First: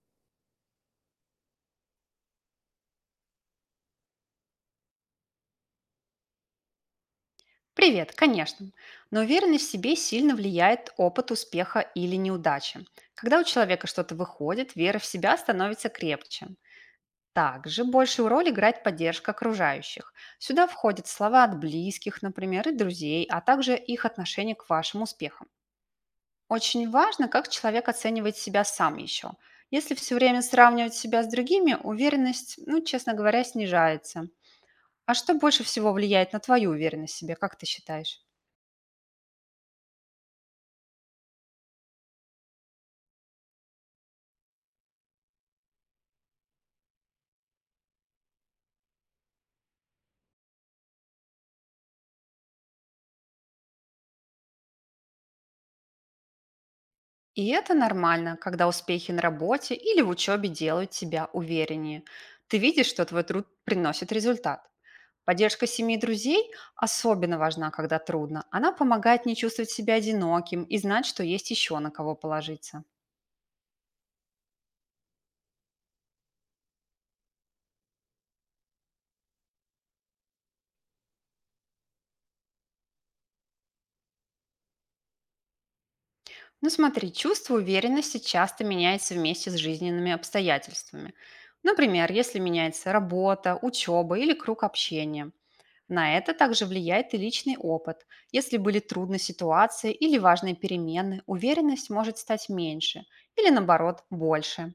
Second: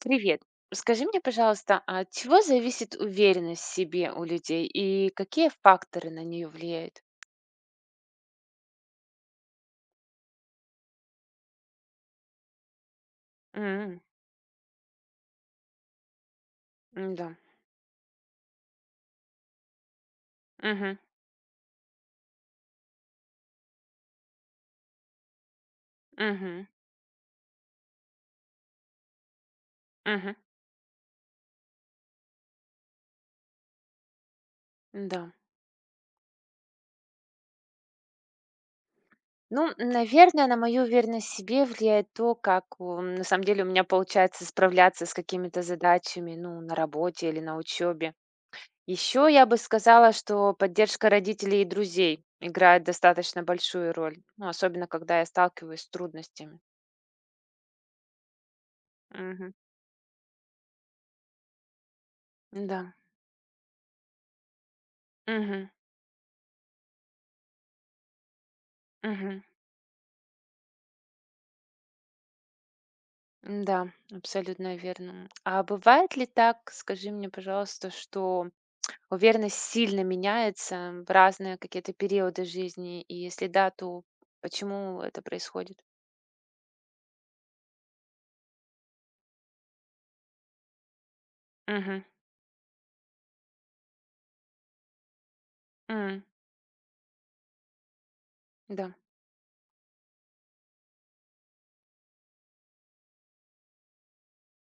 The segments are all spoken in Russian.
Привет. Скажи мне, пожалуйста, а от чего зависит уверенность в себе у людей и какие факторы на нее влияют? Привет, конечно. Но уверенность в себе сильно влияет опыт успеха или неудачи. Когда у человека М. что-то выходит, вера в себя становится крепче. Да. Также большую роль играет поддержка окружающих. Сюда Мгм. входят слова от близких, например, и друзей, а также их отношение к вашим успехам. Мгм. Очень важно, как человек оценивает себя сам еще. Если все Мгм. время сравнивать себя с другими, уверенность, ну, честно говоря, снижается. А Да. что больше всего влияет на твою уверенность в себе, как ты считаешь? Ну, наверное, на мою уверенность в себе влияет то, как на самом деле у меня получается справляться с какими-то задачами, ну, на работе или на учебе. Еще я бы сказала, что поддержка родителей и друзей играет достаточно большую роль, ну, особенно когда я сталкиваюсь с трудностями. И это нормально, когда успехи на Мгм. работе или в учебе делают тебя увереннее. Ты видишь, Да. что твой труд приносит результат. Поддержка Мгм. семьи и друзей особенно важна, когда трудно. Она помогает не Мгм. чувствовать себя одиноким и знать, что есть еще на кого положиться. Да абсолютно верно. А бывает ли так, скажи мне, пожалуйста, что уверенность сильно меняется в разные какие-то периоды жизни? И если да, то почему это происходит? Ну смотри, чувство уверенности часто меняется вместе с жизненными обстоятельствами. Мгм. Например, если меняется работа, учеба или круг общения. На М, это также влияет и личный опыт. Если были да. трудные ситуации или важные перемены, уверенность может стать меньше или, наоборот, больше.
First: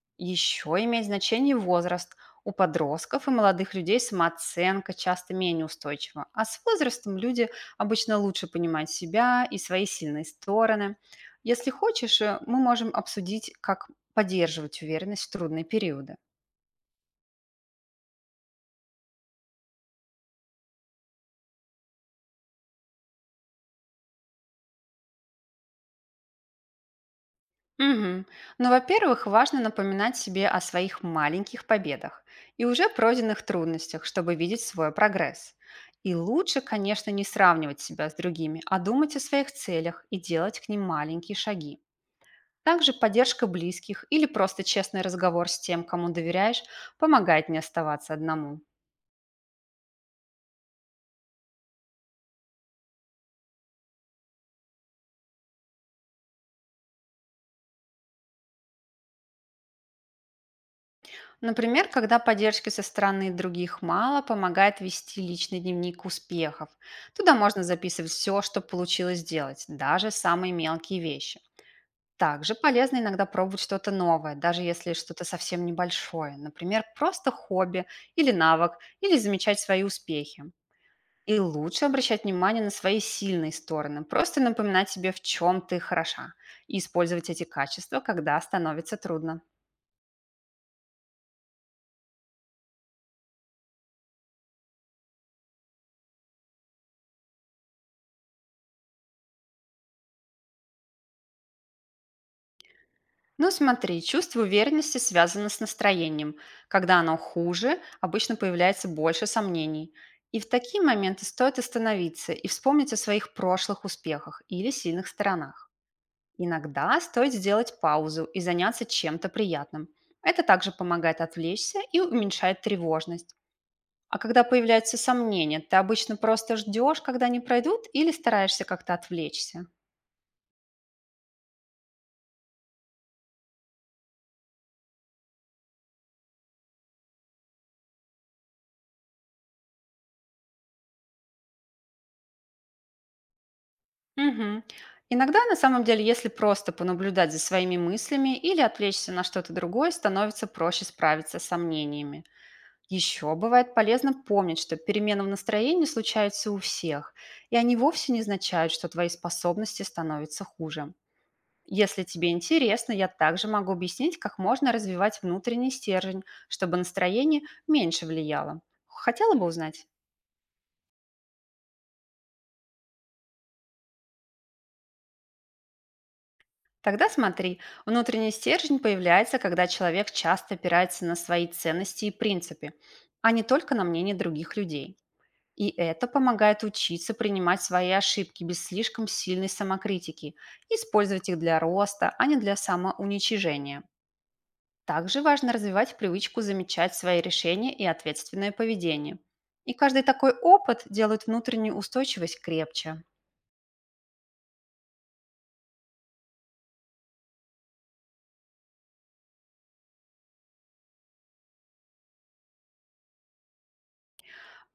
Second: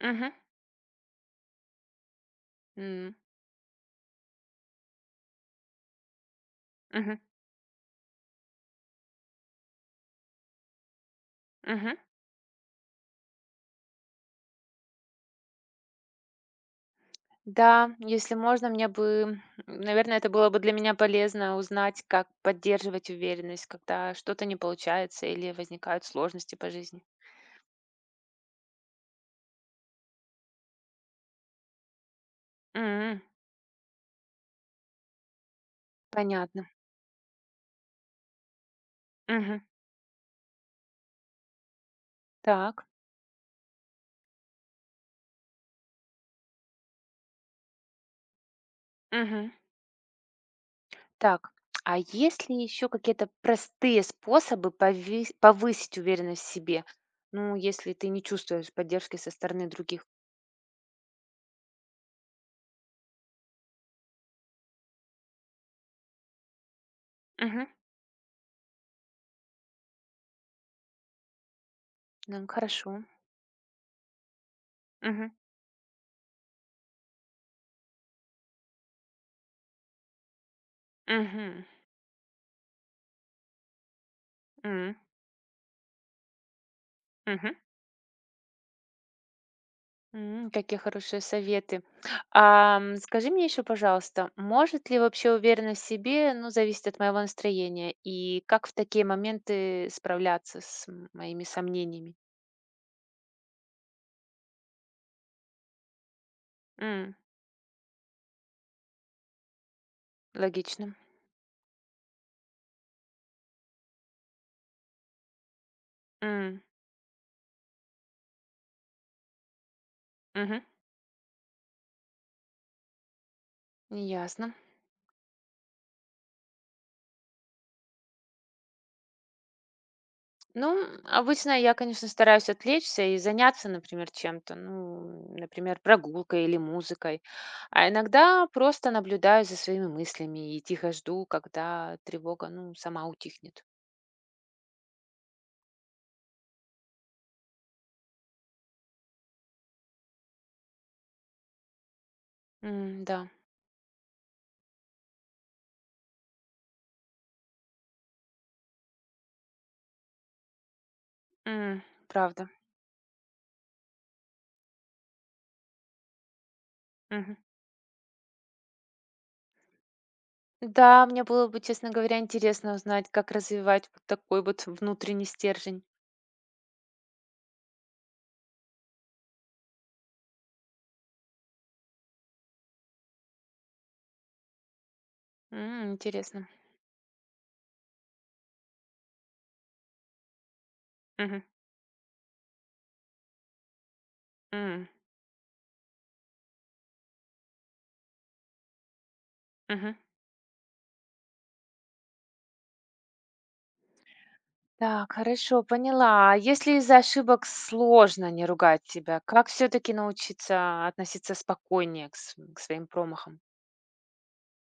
Мгм. Еще имеет значение возраст. У М, подростков и молодых людей самооценка часто менее устойчива, а с мгм, возрастом люди обычно лучше понимают себя и свои сильные стороны. Если мгм. хочешь, мы можем обсудить, как поддерживать уверенность в трудные периоды. Да, если можно, мне бы, наверное, это было бы для меня полезно узнать, как поддерживать уверенность, когда что-то не получается или возникают сложности по жизни. Мгм. Ну, во-первых, важно напоминать себе о своих маленьких победах и уже М, пройденных трудностях, чтобы видеть свой прогресс. И лучше, понятно. конечно, не сравнивать себя с другими, а думать о своих Мгм. целях и делать к ним маленькие шаги. Так. Также поддержка близких или просто честный разговор с тем, кому доверяешь, помогает не оставаться одному. Мгм. Так, а есть ли еще какие-то простые способы повысить уверенность в себе? Ну, если ты не чувствуешь поддержки со стороны других. Например, когда поддержки со стороны других мало, помогает вести личный дневник успехов. Туда можно Мгм. записывать все, что получилось сделать, даже самые мелкие вещи. Ну, Также полезно хорошо. иногда пробовать что-то новое, даже если что-то Мгм. совсем небольшое. Например, просто хобби или навык, или замечать свои успехи. И Мгм. лучше обращать внимание на свои сильные стороны, просто напоминать М. себе, в чем ты хороша, и использовать эти Мгм. качества, когда становится трудно. Какие хорошие советы. Скажи мне еще, пожалуйста, может ли вообще уверенность в себе, ну, зависит от моего настроения, и как в такие моменты справляться с моими сомнениями? Ну, смотри, чувство уверенности связано с настроением. Когда М, оно хуже, обычно появляется больше сомнений. И в такие Логично. моменты стоит остановиться и вспомнить о своих прошлых успехах или сильных сторонах. М, Иногда стоит сделать паузу и заняться чем-то приятным. Это мгм. также помогает отвлечься и уменьшает тревожность. А когда Ясно. появляются сомнения, ты обычно просто ждешь, когда они пройдут, или стараешься как-то отвлечься? Ну, обычно я, конечно, стараюсь отвлечься и заняться, например, чем-то, ну, например, прогулкой или музыкой. А иногда просто наблюдаю за своими мыслями и тихо жду, когда тревога, ну, сама утихнет. Мгм. Иногда, на самом деле, если просто понаблюдать за своими мыслями или отвлечься на что-то другое, становится проще справиться с сомнениями. М, да. Еще бывает полезно помнить, что перемены в настроении случаются у всех, и они вовсе не означают, что твои способности становятся хуже. М, Если тебе правда. интересно, я также могу объяснить, как можно развивать внутренний стержень, чтобы Мгм. настроение меньше влияло. Хотела бы узнать? Да, мне было бы, честно говоря, интересно узнать, как развивать вот такой вот внутренний стержень. Тогда смотри, внутренний стержень появляется, когда человек часто опирается на свои ценности и принципы, а не только на мнение других людей. И М, это интересно. помогает учиться принимать свои ошибки без слишком сильной самокритики, и использовать их Мгм. для роста, а не для самоуничижения. М, Также важно развивать привычку замечать свои решения и ответственное поведение. И мгм. каждый такой опыт делает внутреннюю устойчивость крепче. Так, хорошо, поняла. А если из-за ошибок сложно не ругать себя, как все-таки научиться относиться спокойнее к своим промахам?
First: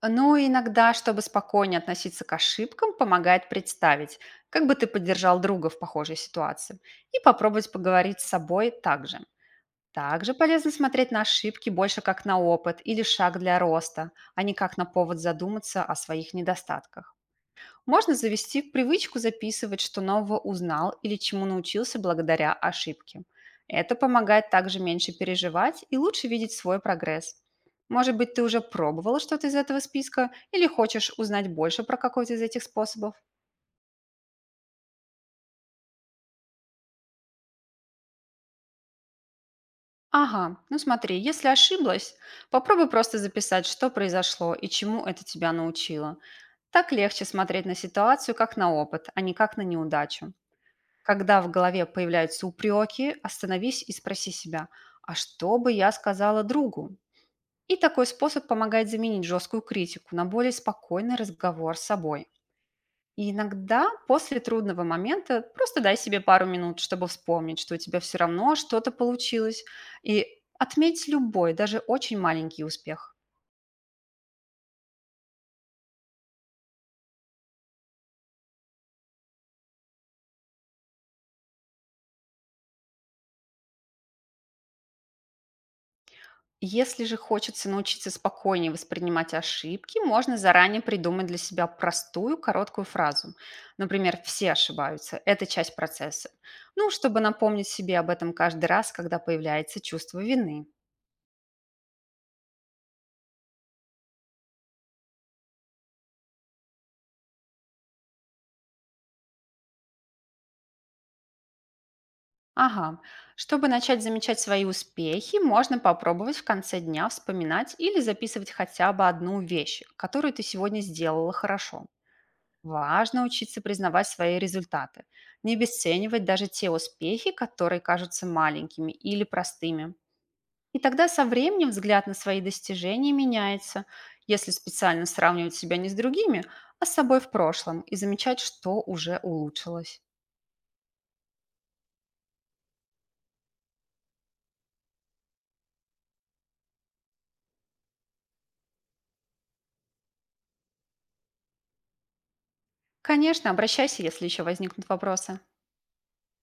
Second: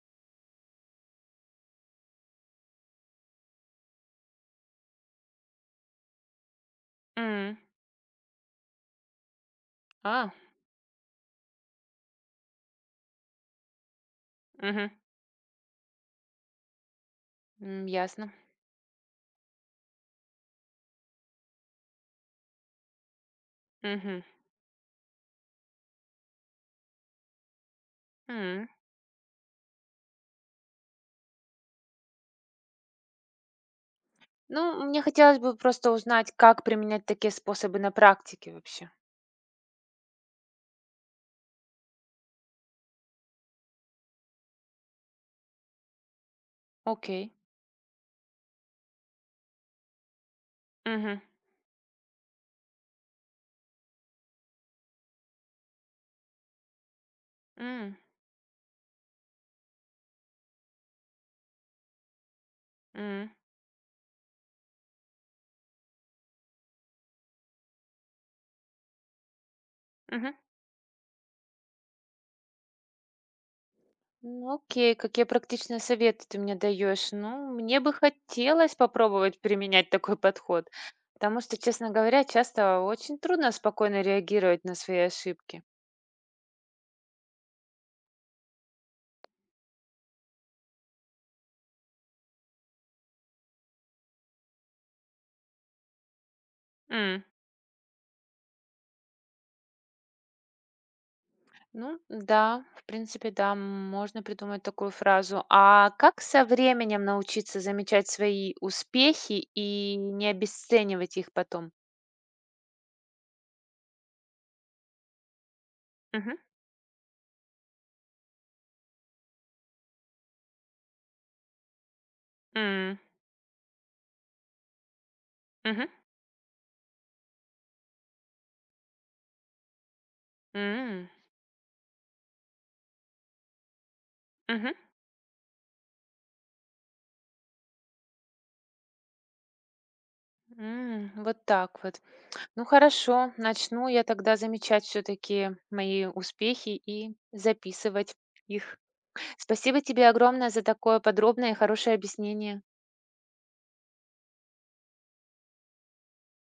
Ну, иногда, чтобы спокойнее относиться к ошибкам, помогает представить, как бы ты поддержал друга в похожей ситуации, и М, попробовать поговорить с собой также. А, Также полезно смотреть на ошибки больше как на опыт или шаг для роста, а не как на мгм, повод задуматься о своих недостатках. м, Можно ясно. завести привычку записывать, что нового узнал или чему научился благодаря ошибке. Это Мгм, помогает также меньше переживать и лучше видеть свой прогресс. Может быть, ты уже м. пробовала что-то из этого списка или хочешь узнать больше про какой-то из этих способов? Ну, мне хотелось бы просто узнать, как применять такие способы на практике вообще. Ага, ну смотри, если ошиблась, попробуй просто записать, что произошло и чему это тебя научило. Так легче Окей. смотреть на ситуацию как на опыт, а не как на неудачу. Мгм, Когда в голове появляются упреки, остановись и спроси себя, а что бы я сказала другу? И м, такой способ помогает заменить жесткую критику на более спокойный разговор с собой. м, И иногда после трудного момента просто дай себе пару минут, чтобы вспомнить, что у тебя все равно что-то получилось, и мгм. отметь любой, даже очень маленький успех. Ну, окей, какие практичные советы ты мне даешь? Ну, мне бы хотелось попробовать применять такой подход, потому что, честно говоря, часто очень трудно спокойно реагировать на свои ошибки. Если же хочется научиться спокойнее воспринимать ошибки, можно заранее придумать для себя простую короткую фразу. Например, все ошибаются, это часть процесса. Ну, чтобы М, напомнить себе об этом каждый раз, когда появляется чувство вины. Ну, да, в принципе, да, можно придумать такую фразу. А как со временем научиться замечать свои успехи и не обесценивать их потом? Ага, чтобы начать замечать свои успехи, можно Мгм. попробовать в конце дня вспоминать или записывать хотя бы одну вещь, которую ты сегодня сделала хорошо. М, Важно учиться признавать свои результаты, не мгм. обесценивать даже те успехи, которые кажутся маленькими или простыми. И тогда М, со временем взгляд на свои достижения меняется, если мгм. специально сравнивать себя не с другими, а с собой в прошлом и замечать, что уже улучшилось. Вот так вот. Ну хорошо, начну я тогда замечать все-таки мои успехи и записывать их. Спасибо тебе огромное за такое подробное и хорошее объяснение. Конечно, обращайся, если еще возникнут вопросы.